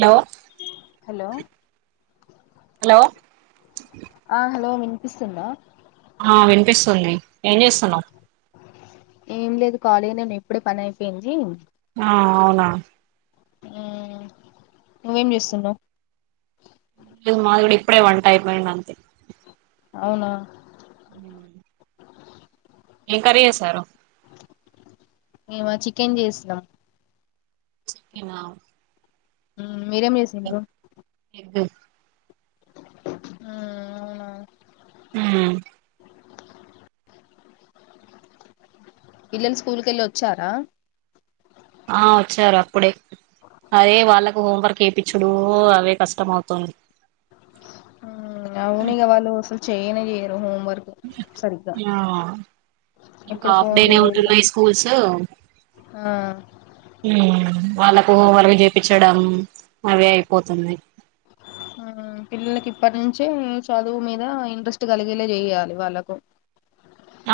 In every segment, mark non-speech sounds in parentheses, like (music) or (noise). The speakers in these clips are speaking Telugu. హాలో హలో ఆ హలో విన్పిస్తుందా ఆ విన్పిస్తుంది ఏం చేస్తున్నవు ఏం లేదు కాలీగనే నఉన్న ఇప్పుడే పనైపోయింది. ఆ అవునా మ్ నువ్వేం చేస్తున్నావ్ మాది కూడా ఇప్పుడే వంట అయిపోయింది అంతే అవునా ఉ ఎం కర్రీ చేశారు మేమ చికెన్ చేసినాం చికెనా ఉమ్ మీరేం చేసిన్రు ఎగ్ మ్ అవున ఉ పిల్లలు స్కూల్ కెళ్ళి వచ్చారా ఆ వచ్చారు అప్పుడే అవే వాళ్ళకు హోంవర్క్ చేపిచ్చుడు అవే కష్టం అవుతుంది అవును ఇగ వాళ్ళు అసలు చేయనే చేయరు హోమ్ ఆ ఇంకా ఎప్పుడు హాఫ్ డే ఫోన్లు నే ఇవి. ఉంటున్నాయి స్కూల్స్ ఆ వాళ్ళలకు హోంవర్క్ చేయిపించడం అవే అయిపోతునయ్ పిల్లకి ఇప్పటి నుంచే చదువు మీద ఇంట్రెస్ట్ కలిగేల చేయ్యాలి వాళ్ళకు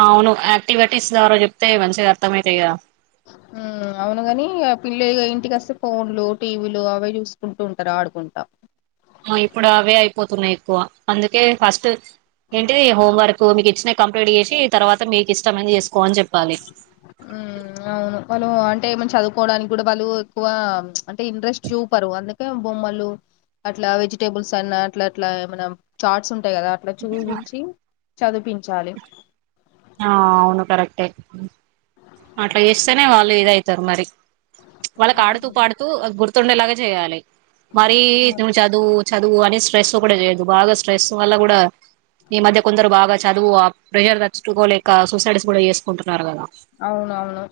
అవును యాక్టివెటీస్ ద్వారా చెప్తే మంచిగా అర్థ అవుతాయి కదా మ్ అవును గాని ఇగ పిల్ల ఇంటికి వస్తే ఫోన్లు టీవీలు అవే చూసుకుంటూ ఉంటారు ఆడుకుంటా ఇప్పుడు అవే అయిపోతున్నాయి ఎక్కువ అందుకే ఫస్ట్ ఏంటిది హోంవర్క్ మీకు ఇచ్చిన కంప్లీట్ చేసి తర్వాత మీకు ఇష్టమైది చేసుకో అని జెప్ ఉమ్ అవును వాళ్ళు అంటే ఏమన్నా చదువుకోవడానికి కూడా వాళ్ళు ఎక్కువ అంటే ఇంట్రెస్ట్ చూపరు అందుక్ అంటే బొమ్మలు అట్లా వెజిటేబుల్స్ అన్నా అట్లా అట్లా ఏమన చాట్స్ ఉం టె కదా అట్లా చూపించి చదిపించాలి ఆ అవును కరెక్ట్టె అట్లా చేస్తేనే వాళ్ళు ఇదయితరు మరి వాళ్ళకి ఆడుతూ పాడుతూ గుర్తుండేలాగ చేయాలి మరి నువు చదువు చదువు అని స్ట్రెస్ కూడ చేయదు బాగా స్ట్రెస్ వల్ల కూడా ఈ మధ్య కొందరు బాగా చదువు ఆ ప్రెషర్ తట్టుకోలేక సూసైడ్స్ కూడా చేసుకుంటున్నారు కదా అవునవును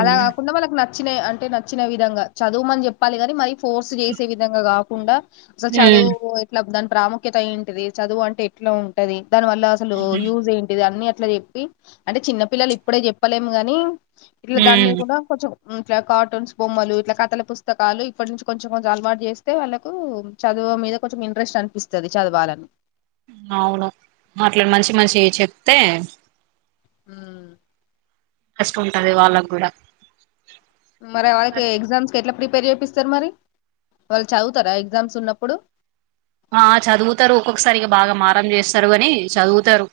అలా కాకుండా మనకు నచ్చిన అంటే నచ్చిన విధంగా చదువుమని చెప్పాలి కాని మరి ఫోర్స్ చేసే విధంగా కాకుండా అసలు చదువు ఉమ్ ఎట్లా ధన్ ప్రాముఖ్యత ఏంటిది చదువు అంటే ఎట్లా ఉంటది దాని వల్ల అసలు యూజ్ ఏంటిది అన్ని ఇట్లా చెప్పి అంటే చిన్న పిల్లలు ఇప్పుడే చెప్పలేము కానీ ఇట్లా దాని మీద ఉమ్ కూడా కొంచం ఇట్లా కార్టూన్స్ బొమ్మలు ఇట్లా కథల పుస్తకాలు ఇప్పటి నుంచి కొంచం కొంచం అలవాటు చేస్తే వాళ్ళకు చదు మీద కొంచెం ఇంట్రెస్ట్ అనిపిస్తుంది చదవాలని అవును మాట్లాడి మంచి మంచి చెప్తే ఉ కష్టం ఉంటది వాళ్ళక్కూడా మరి వాలకి ఎగ్జామ్స్ కి ఎట్లా ప్రిపేర్ చేపిస్తరు మరి వాళ్ళు చదువుతారా ఎగ్జామ్స్ ఉన్నప్పుడు ఆ చదువుతారు ఒక్కొక్కసారి బాగా మారం చేస్తారు గని చదువుతారు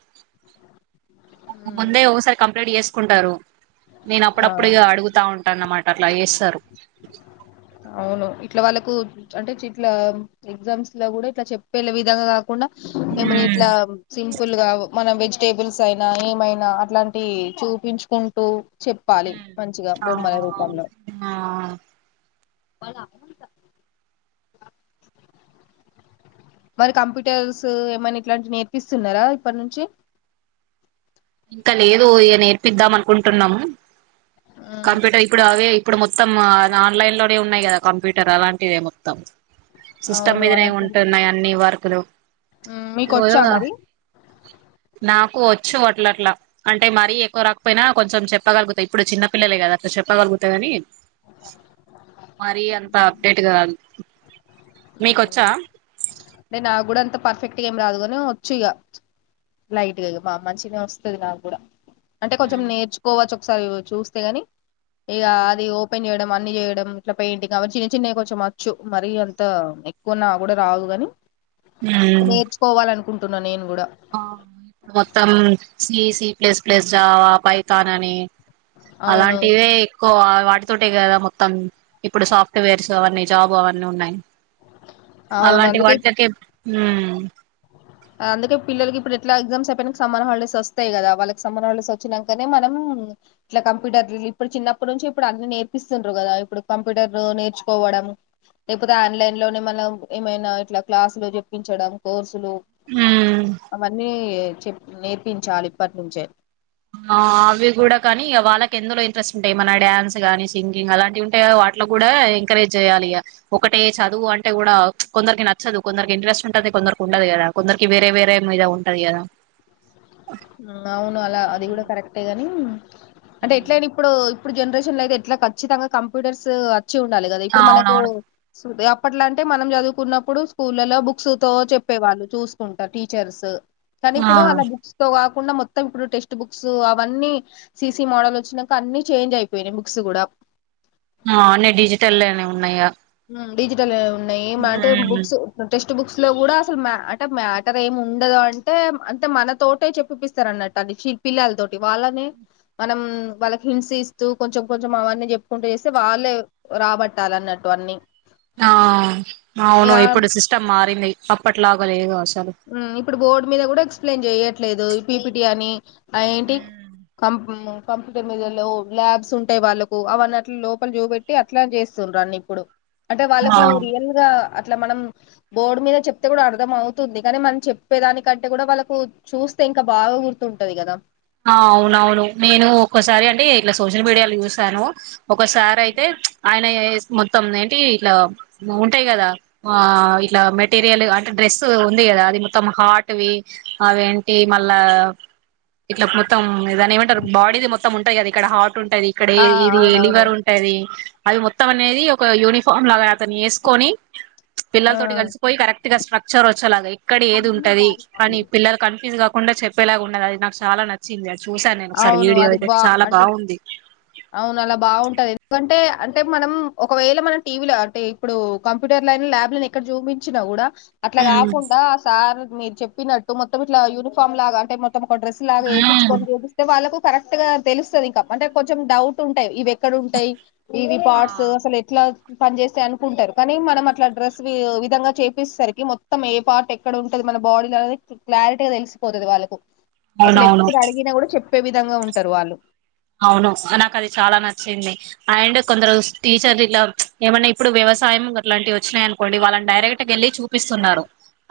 ముందే ఉమ్. ఒగసారి కంప్లేట్ జేస్కుంటారు. నేనప్పుడప్పుడిగ అడుగుతా ఉంటాన్నమాట అట్ల ఏస్ ఔను ఇట్ల వాళ్ళకు అంటె చిట్లా ఎగ్జామ్స్ లో గుడ ఇట్ల చెప్పేలె విధంగ కుండ ఏమనిట్లా సింపుల్గ మన వెజ్ టేబుల్సైనా ఏమైనా అట్లాంటి చూపించుకుంటూ చెప్పాలి మంచిగ ఆ బొమ్మల అవును రూపంలొ ఆ వాళ్ళ అముంత మరి కంప్యూటర్సూ ఏమన్నిట్లాంటి నేర్పిస్తున్నారా ఇప్పట్ నుంచి ఇంక లేదు ఇగ నేర్పిద్దాం అనుకుంటున్నం ఉమ్, కంప్యూటర్ ఇప్పుడవే ఇప్పుడు మొత్తం అ ఆన్లైన్లోనె ఉన్నయ్ గద కంప్యూటరలాంటిదె మొత్తం. సిస్టమ్ అవును మీదనే అలాంటివి ఉంటున్నాయన్ని వర్కులు ఉమ్, మీకు వచ్చా మరి (unintelligible) నాకూ ఒచ్చు వ ట్లట్ల అంటె మరీ ఎక్వ రాకపొయ్నా కొంచం చెప్పగల్గుత ఇప్పుడు చిన్న పిల్లలే గద అట్ల చెప్పగల్గుత గాని మరీ అంత అప్డేట్ గాదు మీకొచ్చా. పర్ఫెక్ట్గేమ్ రాదుగను ఒచ్చిగ లైట్గిగ మా మంచినే ఒస్తద్ నాగ్గుడ. అంటె కొంచం నేర్చుకోవచ్చ్ ఒక్సారి చూస్తే గని ఇగా మ్మ్ అది ఓపెన్ జెయ్డం వన్ని జెయ్డం ఇట్ల పెయ్ంటింగ్ అవన్ చిన్ చిన్నయ్ కొంచమచ్చు మరీ అంత ఎక్కువ నాగ్గుడ రాదు గని నేర్చుకోవాలన్కుంటున్న నేన్ ఆ ఇప్పుడు మొత్తమ్ C, C plus plus, Java, పైతానని అవును అలాంటివే ఎక్కువా వాటితోటె గదా మొత్తం ఇప్పుడు సాఫ్ట్వేర్స్ అవన్ని జాబు అవన్ని ఉన్నాయ్. అవును అలాంటి అందుకే (unintelligible) ఉమ్ అందుకె పిల్లల్ గిప్పుడిట్ల ఎగ్జమ్స్ అయ్పొయ్నింక సమ్మర్ హాల్డేసొస్తయ్ గదా వాళ్ళక్ సమ్మర్ హాల్డేసొచ్చినంకనే మనం ఉమ్ ఇట్ల కంప్యూటర్లిల్ ఇప్పుడ్ చిన్నప్పుడ్ నుంచి ఇప్పుడన్ని నేర్పిస్తుండ్రు గదా ఇప్పుడు కంప్యూటర్లు నేర్చుకోవా కొడం లేక్పొతె ఆన్లైన్లోనే మల్లవ్ ఏమైనా ఇట్ల క్లాసులు జెప్పించడం కోర్సులు. మ్మ్ అవన్నీ చెప్ నేర్పించాలిప్పట్ నుంచె ఆ అవ్వి గుడా కాని ఇగ వాళ్ళక్ ఎందులో ఇంట్రెస్టుంటయ్ ఏమన్న డ్యాన్స్ గాని సింగింగ్ అలాంటివుంటయ్ గద వా అట్ల గూడా ఎంకరేజ్ చేయ్యాలిగ ఒకటే చదువు అంటె గుడా ప్చ్ కొందర్కి నచ్చదు కొందర్కింట్రెస్టుంటది కొందర్కుండదు గదా కొందర్కి వేరే వేరే మీద ఉంటది గదా. ఊమ్ ఔను అలా అది గుడా కరెక్టె గనీ అంటె ఎట్లైనిప్పుడు ఇప్పుడ్ జన్రేషన్లైతె ఎట్ల ఖచ్చితంగ కంప్యూటర్సూ అచ్చి ఉండాలి గదా ఇప్పుడ్ మనకూ అవునవును (unintelligible) అప్పట్లంటె మనం జదువ్కున్నప్పుడు స్కూళ్లలో బుక్సుతో చెప్పేవాళ్ళు చూస్కుంట టీచర్స్ ఆ కనిప్పుడు అలా బుక్స్ తో కాకుండా మొత్తమిప్పుడు టెక్స్ట్ బుక్సూ అవన్నీ సీ సీ మాడలొచ్చినంక అన్ని చేంజైపొయ్నయ్ బుక్స్ గుడా ఆ అన్ని డిజిటల్లెనే ఉన్నయిగ ఉమ్ డిజిటలే ఉన్నయి ఏమాంటె బుక్స్ ఇప్పుడ్ టెష్ ట్ బుక్స్లొ గూడా అసల్ మ్యా అంటె మ్యాటరేముండదు అంటే అంతె మనతోటే చెప్పిపిస్తరన్నట్ట్ అ చిల్ పిల్లల్తోటి వాళ్ళనే మనమ్ వాళ్ళక్ హింట్సిస్తూ కొంచం కొంచం అవన్ని జెప్కుంటు జేస్తే వాళ్ళే రాబట్టాలన్న ట్టు అన్ని. ఆ ఇక ఔను ఇప్పుడు సిస్టమ్ మారింది అప్పట్లాగ లేదు అస్ ఉమ్ ఇప్పుడు బోడ్ మిద గుడా ఎక్స్ప్లెయ్న్ జెయ్యట్లేదు పీపిటీ అని అ ఏంటి కమ్ కంప్యూటర్ మీద లో ల్యాబ్సుంటయ్ వాళ్ళకు అవన్నట్ల లోపల్ జూపెట్టి అట్లా జేస్ తుండ్రన్నిప్పుడు అంటె ఉ వాళ్ళకూ ఆ రియల్గా అట్ల మనం బోడ్ మీద చెప్తే గుడ అర్దమవ్ తుంది కాని మన్ చెప్పేదానికంటె గుడా వాళ్ళకు చూస్తె ఇంక బాగ గుర్తుంటది గద. ఆ ఔనౌను నేను ఒక్కసారి అంటె ఇట్ల సోషల్ మీడియాలో జూసాను ఒక సారైతె ఆయ్న ఏ ఏస్ మొత్తం ఏంటి ఇట్ల మ్ ఉంటైగద ఆ ఇట్ల మెటీరియల్ అంటె డ్రెస్స్ ఉంది గదా అది మొత్తం హార్ట్ వీ అవేంటి మళ్ళా ఇట్ల మొత్తం ఇ దాన్నేమంటర్ బాడీది మొత్తం ఉంటై గదా ఇక్కడ హాట్ టుంటదిక్కడ ఆ ఏ ఇది ఏ అవునవును లివరుంటది అది మొత్తమనేది ఒక యూనిఫామ్ లాగా తను యేస్కోని ప్చ్ ఆ పిల్లల్ తోటి కల్సిపోయ్ కరెక్ట్గ స్ట్రక్చరొచ్చేలాగ అన్ని ఇక్కడేదుంటది బాడీ అని పిల్లల్ కన్ఫ్యూజ్ గా కుండ చెప్పేలాగా ఉన్నదది నాకు చాలా నచ్చింది అది చూశాను నేను ఒకసారి అవును వీడియో అది అయితే బా చాలా అంటే బాగుంది అవును అలా బాగుంటది ఎందుకంటే అంటే మనం ఒకవేళ మనం టీవీలో అంటే ఇప్పుడు కంప్యూటర్ ల్యాబ్లను ఎక్కడ చూపించినా కూడా అట్లా ఉమ్ కాకుండా ఆ సార్ మీరు చెప్పినట్టు మొత్తం ఇట్లా యూనిఫామ్ లాగా అంటే మొ త్తం ఒక డ్రెస్ లాగా ఎపిచ్చుకొని చేపిస్తే వాళ్ళకు కరెక్ట్ గా తెలుస్తది ఇంకా అంటే కొంచం డౌట్ ఉంటాయి ఈ వ్యక్ ఎక్కడ ఉంటాయి ఇవి పార్ట్స్ అసలు ఎట్లా పని చేేస్తయ్ అనుకుంటారు కానీ మనం అట్లా డ్రెస్ వి విధంగా చేపిచ్ సరికి మొత్తం ఏ పార్ట్ ఎక్కడ ఉంటంది మన బాడీలో అనేది క్లారిటీగా తెలిసిపోతది వాళ్ళకు అసలు అవునవును ఎప్పుడు అడిగినా కూడా చెప్పే విధంగా ఉంటారు వాళ్ళు అవును నాకు అది చాలా నచ్చింది అండ్ కొందరు స్ టీచర్ ఇలా ఏమన్నా ఇప్పుడు వ్యవసాయం గట్లాంటివి వచ్చినయి అనుకోండి వాళ్ళని డైరెక్ట్ గా వెళ్లి చూపిస్తున్నారు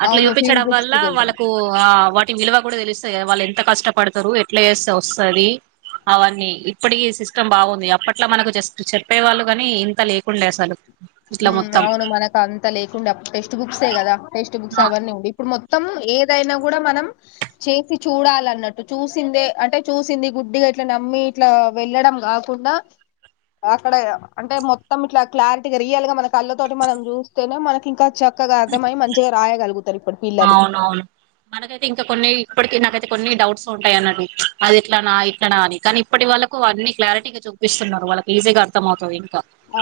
అట్లా అవును. ఫీల్డ్ చూపించడం వల్ల ట్రిప్స్‌కెళ్తాం. వాళ్ళకు ఆ వ్ టి విలువ గుడా తెలుస్త గాద వాళ్ళు ఎంత కష్టపడుతారు ఎట్లా చేస్తె వస్తది అవన్నీ ఇప్పటికి సిస్టమ్ బాగుంది అప్పట్లో మనకు జస్ట్ చెప్పే వాళ్ళు గాని ఇంత లేకుండే అసలు ఇట్లా మ్ మొత్తం అవును మనకు అంత లేకుండే టెక్స్ట్ బుక్సే కదా టెక్స్ట్ బుక్స్ ఆ అవన్ని ఉండే ఇప్పుడు మొత్ త్తం ఏదైనా గుడా మనం చేసి చూడాలన్నట్టు చూసిందే అంటే చూసింది గుడ్డిగా ఇట్లా నమ్మి ఇట్లా వెళ్ళడం గాకుండా అక్కడ అంటే మొత్తం ఇట్లా క్లారిటీ రియల్ గా మన కళ్ళ తోటి మనం చూస్తేనే మనకింకా చెప్ పిల్లలు అవునవును మనకైతే ఇంకా కొన్ని ఇప్పటికి నాకై కొన్ని డౌట్స్ ఉంటాయి అన్నట్టు అది ఇట్లానా ఇట్లానా అని కానీ ఇప్పటి వాళ్ళకు అన్ని క్లారిటీగా చూపిస్తున్నారు వాళ్ళకి ఈజీగా అర్థం అవుతది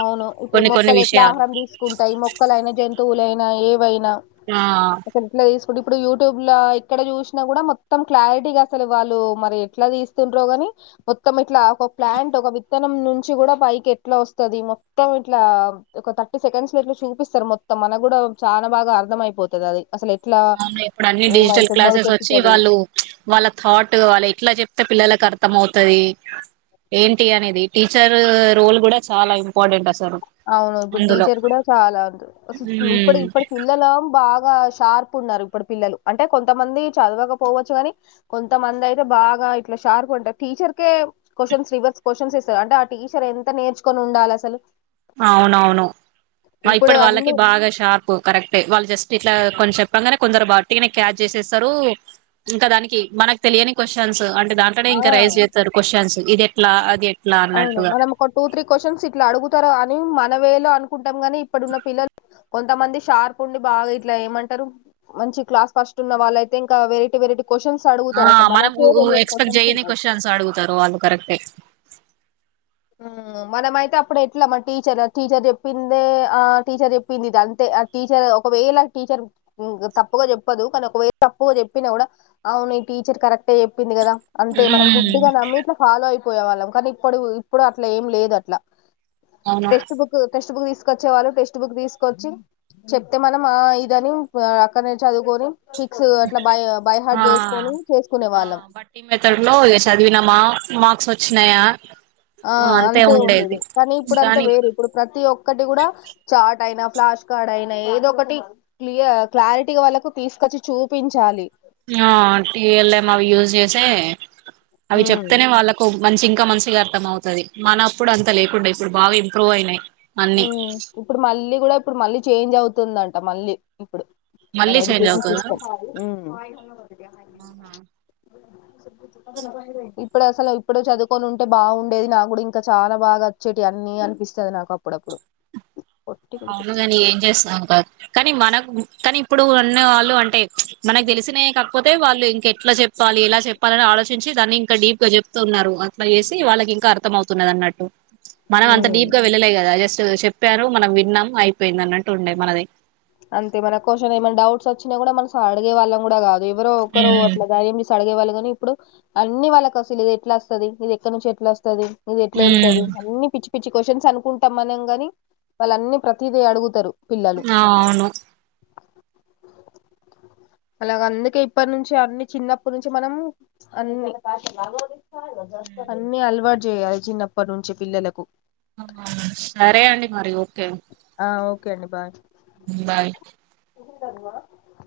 అవును ఇప్పుడు మొక్కలు ఎట్లా ఆహారం తీసుకుంటాయి మొక్కలైనా జంతువులైనా ఏవైన్ న ఆ ఎట్ల తీస్ ఇప్పుడు ఇప్పుడు యూట్యూబ్ ల ఇక్కడ చూసినా కూడా మొత్తం క్లారిటీగా అసలు వాళ్ళు మరి ఎట్లా తీస్తుండ్రో గాని మొత్తం ఇట్లా ఒక ప్లాంట్ ఒక విత్తనం నుంచి గుడా పైకి ఎట్లా వస్ తది మొత్తం ఇట్లా ఒక థర్టీ సెకండ్స్ లో ఇట్లా చూపిస్తారు మొత్తం మనకు కూడా చానా బాగా అర్థమై పోతదది అసల్ అవును ఇప్పుడు అన్ని డిజిటల్ క్లాసెస్ వచ్చి వాళ్ళు వాళ్ళ థాట్ వాళ్ళు ఎట్లా చెప్తే పిల్లలక్ అర్థం అవుతది ఏంటి అనేది టీచర్ రోల్ గుడా చాలా ఇంపార్టెంట్ అస్ అవును ఇప్పుడు టీచర్ గుడా చాలా ఉంట్ అసల్ ఇప్పుడ్ ఉమ్, ఇప్పటి పిల్లల బాగా షార్ప్ ఉన్నారు ఇప్పుడి పిల్లలు అంటే కొంతమంది చదవకపోవచ్చు కాని కొంతమంది అయితే బాగా ఇట్లా షార్క్ ఉంటారు టీచర్కే క్వశ్చన్స్ రివర్స్ క్వశ్చన్స్ ఇస్తారు అంటే ఆటీచర్ ఎంత నేర్చుకొని ఉండాలి అసలు అవునవును ఇప్పుడు ఇప్పుడి వాళ్ళకి అన్నీ బాగా షార్ప్ కరెక్టే వాళ్ళు జస్ట్ ఇట్లా కొన్ చెప్పంగానే కొందరు బట్టిగానే క్యాచ్ చేసేస్తారు ఇంకా దానికి మనకు తెలియని క్వశ్చన్స్ అం దాంట్లోనే ఆ! ఇంకా రైజ్ చేస్తారు క్వశ్చన్స్ ఇదేట్లా అదే అవును మనం ఒక టూ త్రీ క్వశ్చన్స్ ఇట్లా అడుగుతారా అని మన వేళ అనుకుం టం కాని ఇప్పుడున్న పిల్లల్ కొంతమంది షార్ప్ ఉండి బాగా ఇట్లా ఏమంటారు మంచి క్లాస్ ఫస్ట్ ఉన్న వాలైతే ఇంకా వెరైటీ వెరైట్ క్వశ్చన్స్ ఆ అడుగుతారు అసలు మనం మనకె తెలియని ఎక్స్పెక్ట్ క్వశ్చన్స్ చేయని ఉంటాయి క్వశ్చన్స్ అడుగుతారు వాళ్ళు కరెక్టే మ్ మనమైతే అప్పుడు ఎట్లా మన టీచర్ టీచర్ చెప్పిందే ఆ టీచర్ చెప్పింది ఇది అంతే ఆ టీచర్ ఒకవేళ టీచర్ తప్పుగా చెప్పదు కానీ ఒకవేళ తప్పుగా చెప్పినా కూడా అవున్ మీ టీచర్ కరెక్టే చెప్పింది కదా అంతే మనం ఉమ్ గుడ్డిగా నమ్మి ఇట్లా ఫాలో అయిపోయే వాళ్ళం కానీ ఇప్పుడు ఇప్పుడు అట్లా ఏం లేదు అట్లా అవును టెస్ట్ బుక్ టెస్ట్ బుక్ తీసు వచ్చే వాళ్ళు టెక్స్ట్ బుక్ తీసుకొచ్చి చెప్తే మనం ఆ ఇదని అక్కడనే చదువుకొని ఫిక్స్ అట్లా బై బై ఆ హార్ట్ చేసుకొని చేసుకునే వాళ్ళం బట్టి మె తర్లో చదివినమ మార్క్స్ వచ్చినయా ఆ అంతే ఉండేది కానీ ఇప్పుడంతా వేరు ఇప్పుడు ప్రతి ఒక్కటి కూడా చాట్ అయిన ఫ్లాష్ కార్డ్ అయిన ఏదో ఒకటి క్లియ క్లారిటీ వాళ్ళకు తీసుకొచ్చి చూపించాలి ఆ టీఎల్ఎం అవి యూజ్ చేసే అవి ఉమ్ చెప్తేనే వాళ్ళకు మంచి ఇంకా మంచిగా అర్థం అవుతది. మనప్పుడు అంత లేకుండే ఇప్పుడు బాగా అంత ఇంప్రూవ్ అయినయ్. ఉ ఇప్పుడు మళ్ళీ గూడా ఇప్పుడు మళ్ళీ చేంజ్ అవుతుందంట మళ్ళీ ఇప్పుడు మన మళ్ళీ చేంజ్ ఎడుకేషన్ అవుతదా సిస్టమ్ ఉ ఇప్పుడు అసలు ఇప్పుడు చదువుకొని ఉంటే బావుండేది. నా గూడా ఇంకా చాలా బాగా వచ్చేటి అ న్నీ అనిపిస్తది నాకు అప్పుడప్పుడు అవునుగని ఏం చేస్తాం ఇంక కానీ మనకు కానీ ఇప్పుడు ఉన్నవాళ్ళు అంటే మనకు తెలిసినవే కాకపోతే వాళ్ళు ఇంక ఎట్లా చెప్పాలి ఎలా చెప్ పలి ఆలోచించి దాన్ని ఇంకా డీప్ గా చెప్తతున్నారు అట్లా చేసి వాళ్ళకి ఇంకా అర్థం అవుతున్నది అన్నట్టు మనం అంత ఉమ్ డీప్ గా వెళ్ళలే కదా జస్ట్ చెప్పారు మనం విన్నాం అయిపోయింది అన్నట్టు ఉండె మనది. అంతే మన క్యూషన్ ఏమన్నా డౌట్స్ వచ్చిన గుడ మనం అడిగే వాళ్ళం గూడా గాదు. ఎవరో ఒకరు అట్ల దయం చేసి అడిగే వాల్ అని ఇప్పుడు అన్ని వాళ్ళకి అసలు ఇది ఎట్లా అస్తది ఇది ఎక్కడ నుంచి ఎట్లా వస్తది ఇది ఎట్లా ఉమ్ ఎల్తది అన్ని పిచ్చి పిచ్చి క్వశ్చన్స్ అనుకుంటాం మనం గాని వాళ్ళు అన్ని ప్రతీదీ అడుగుతారు. పిల్లలు ఆ అవును అలగ అందుకే ఇప్పటి నుంచి అన్ని చిన్నప్పటి నుంచి మనం అన్ని అన్ని అలవాట్ చేయాలి చిన్నప్పటి నుంచి పిల్లలకు. సరే అండి మరి ఓ ఆ ఓకే అండి బాయ్ బాయ్ మెషిన్ కడ నే ఉన్నవ?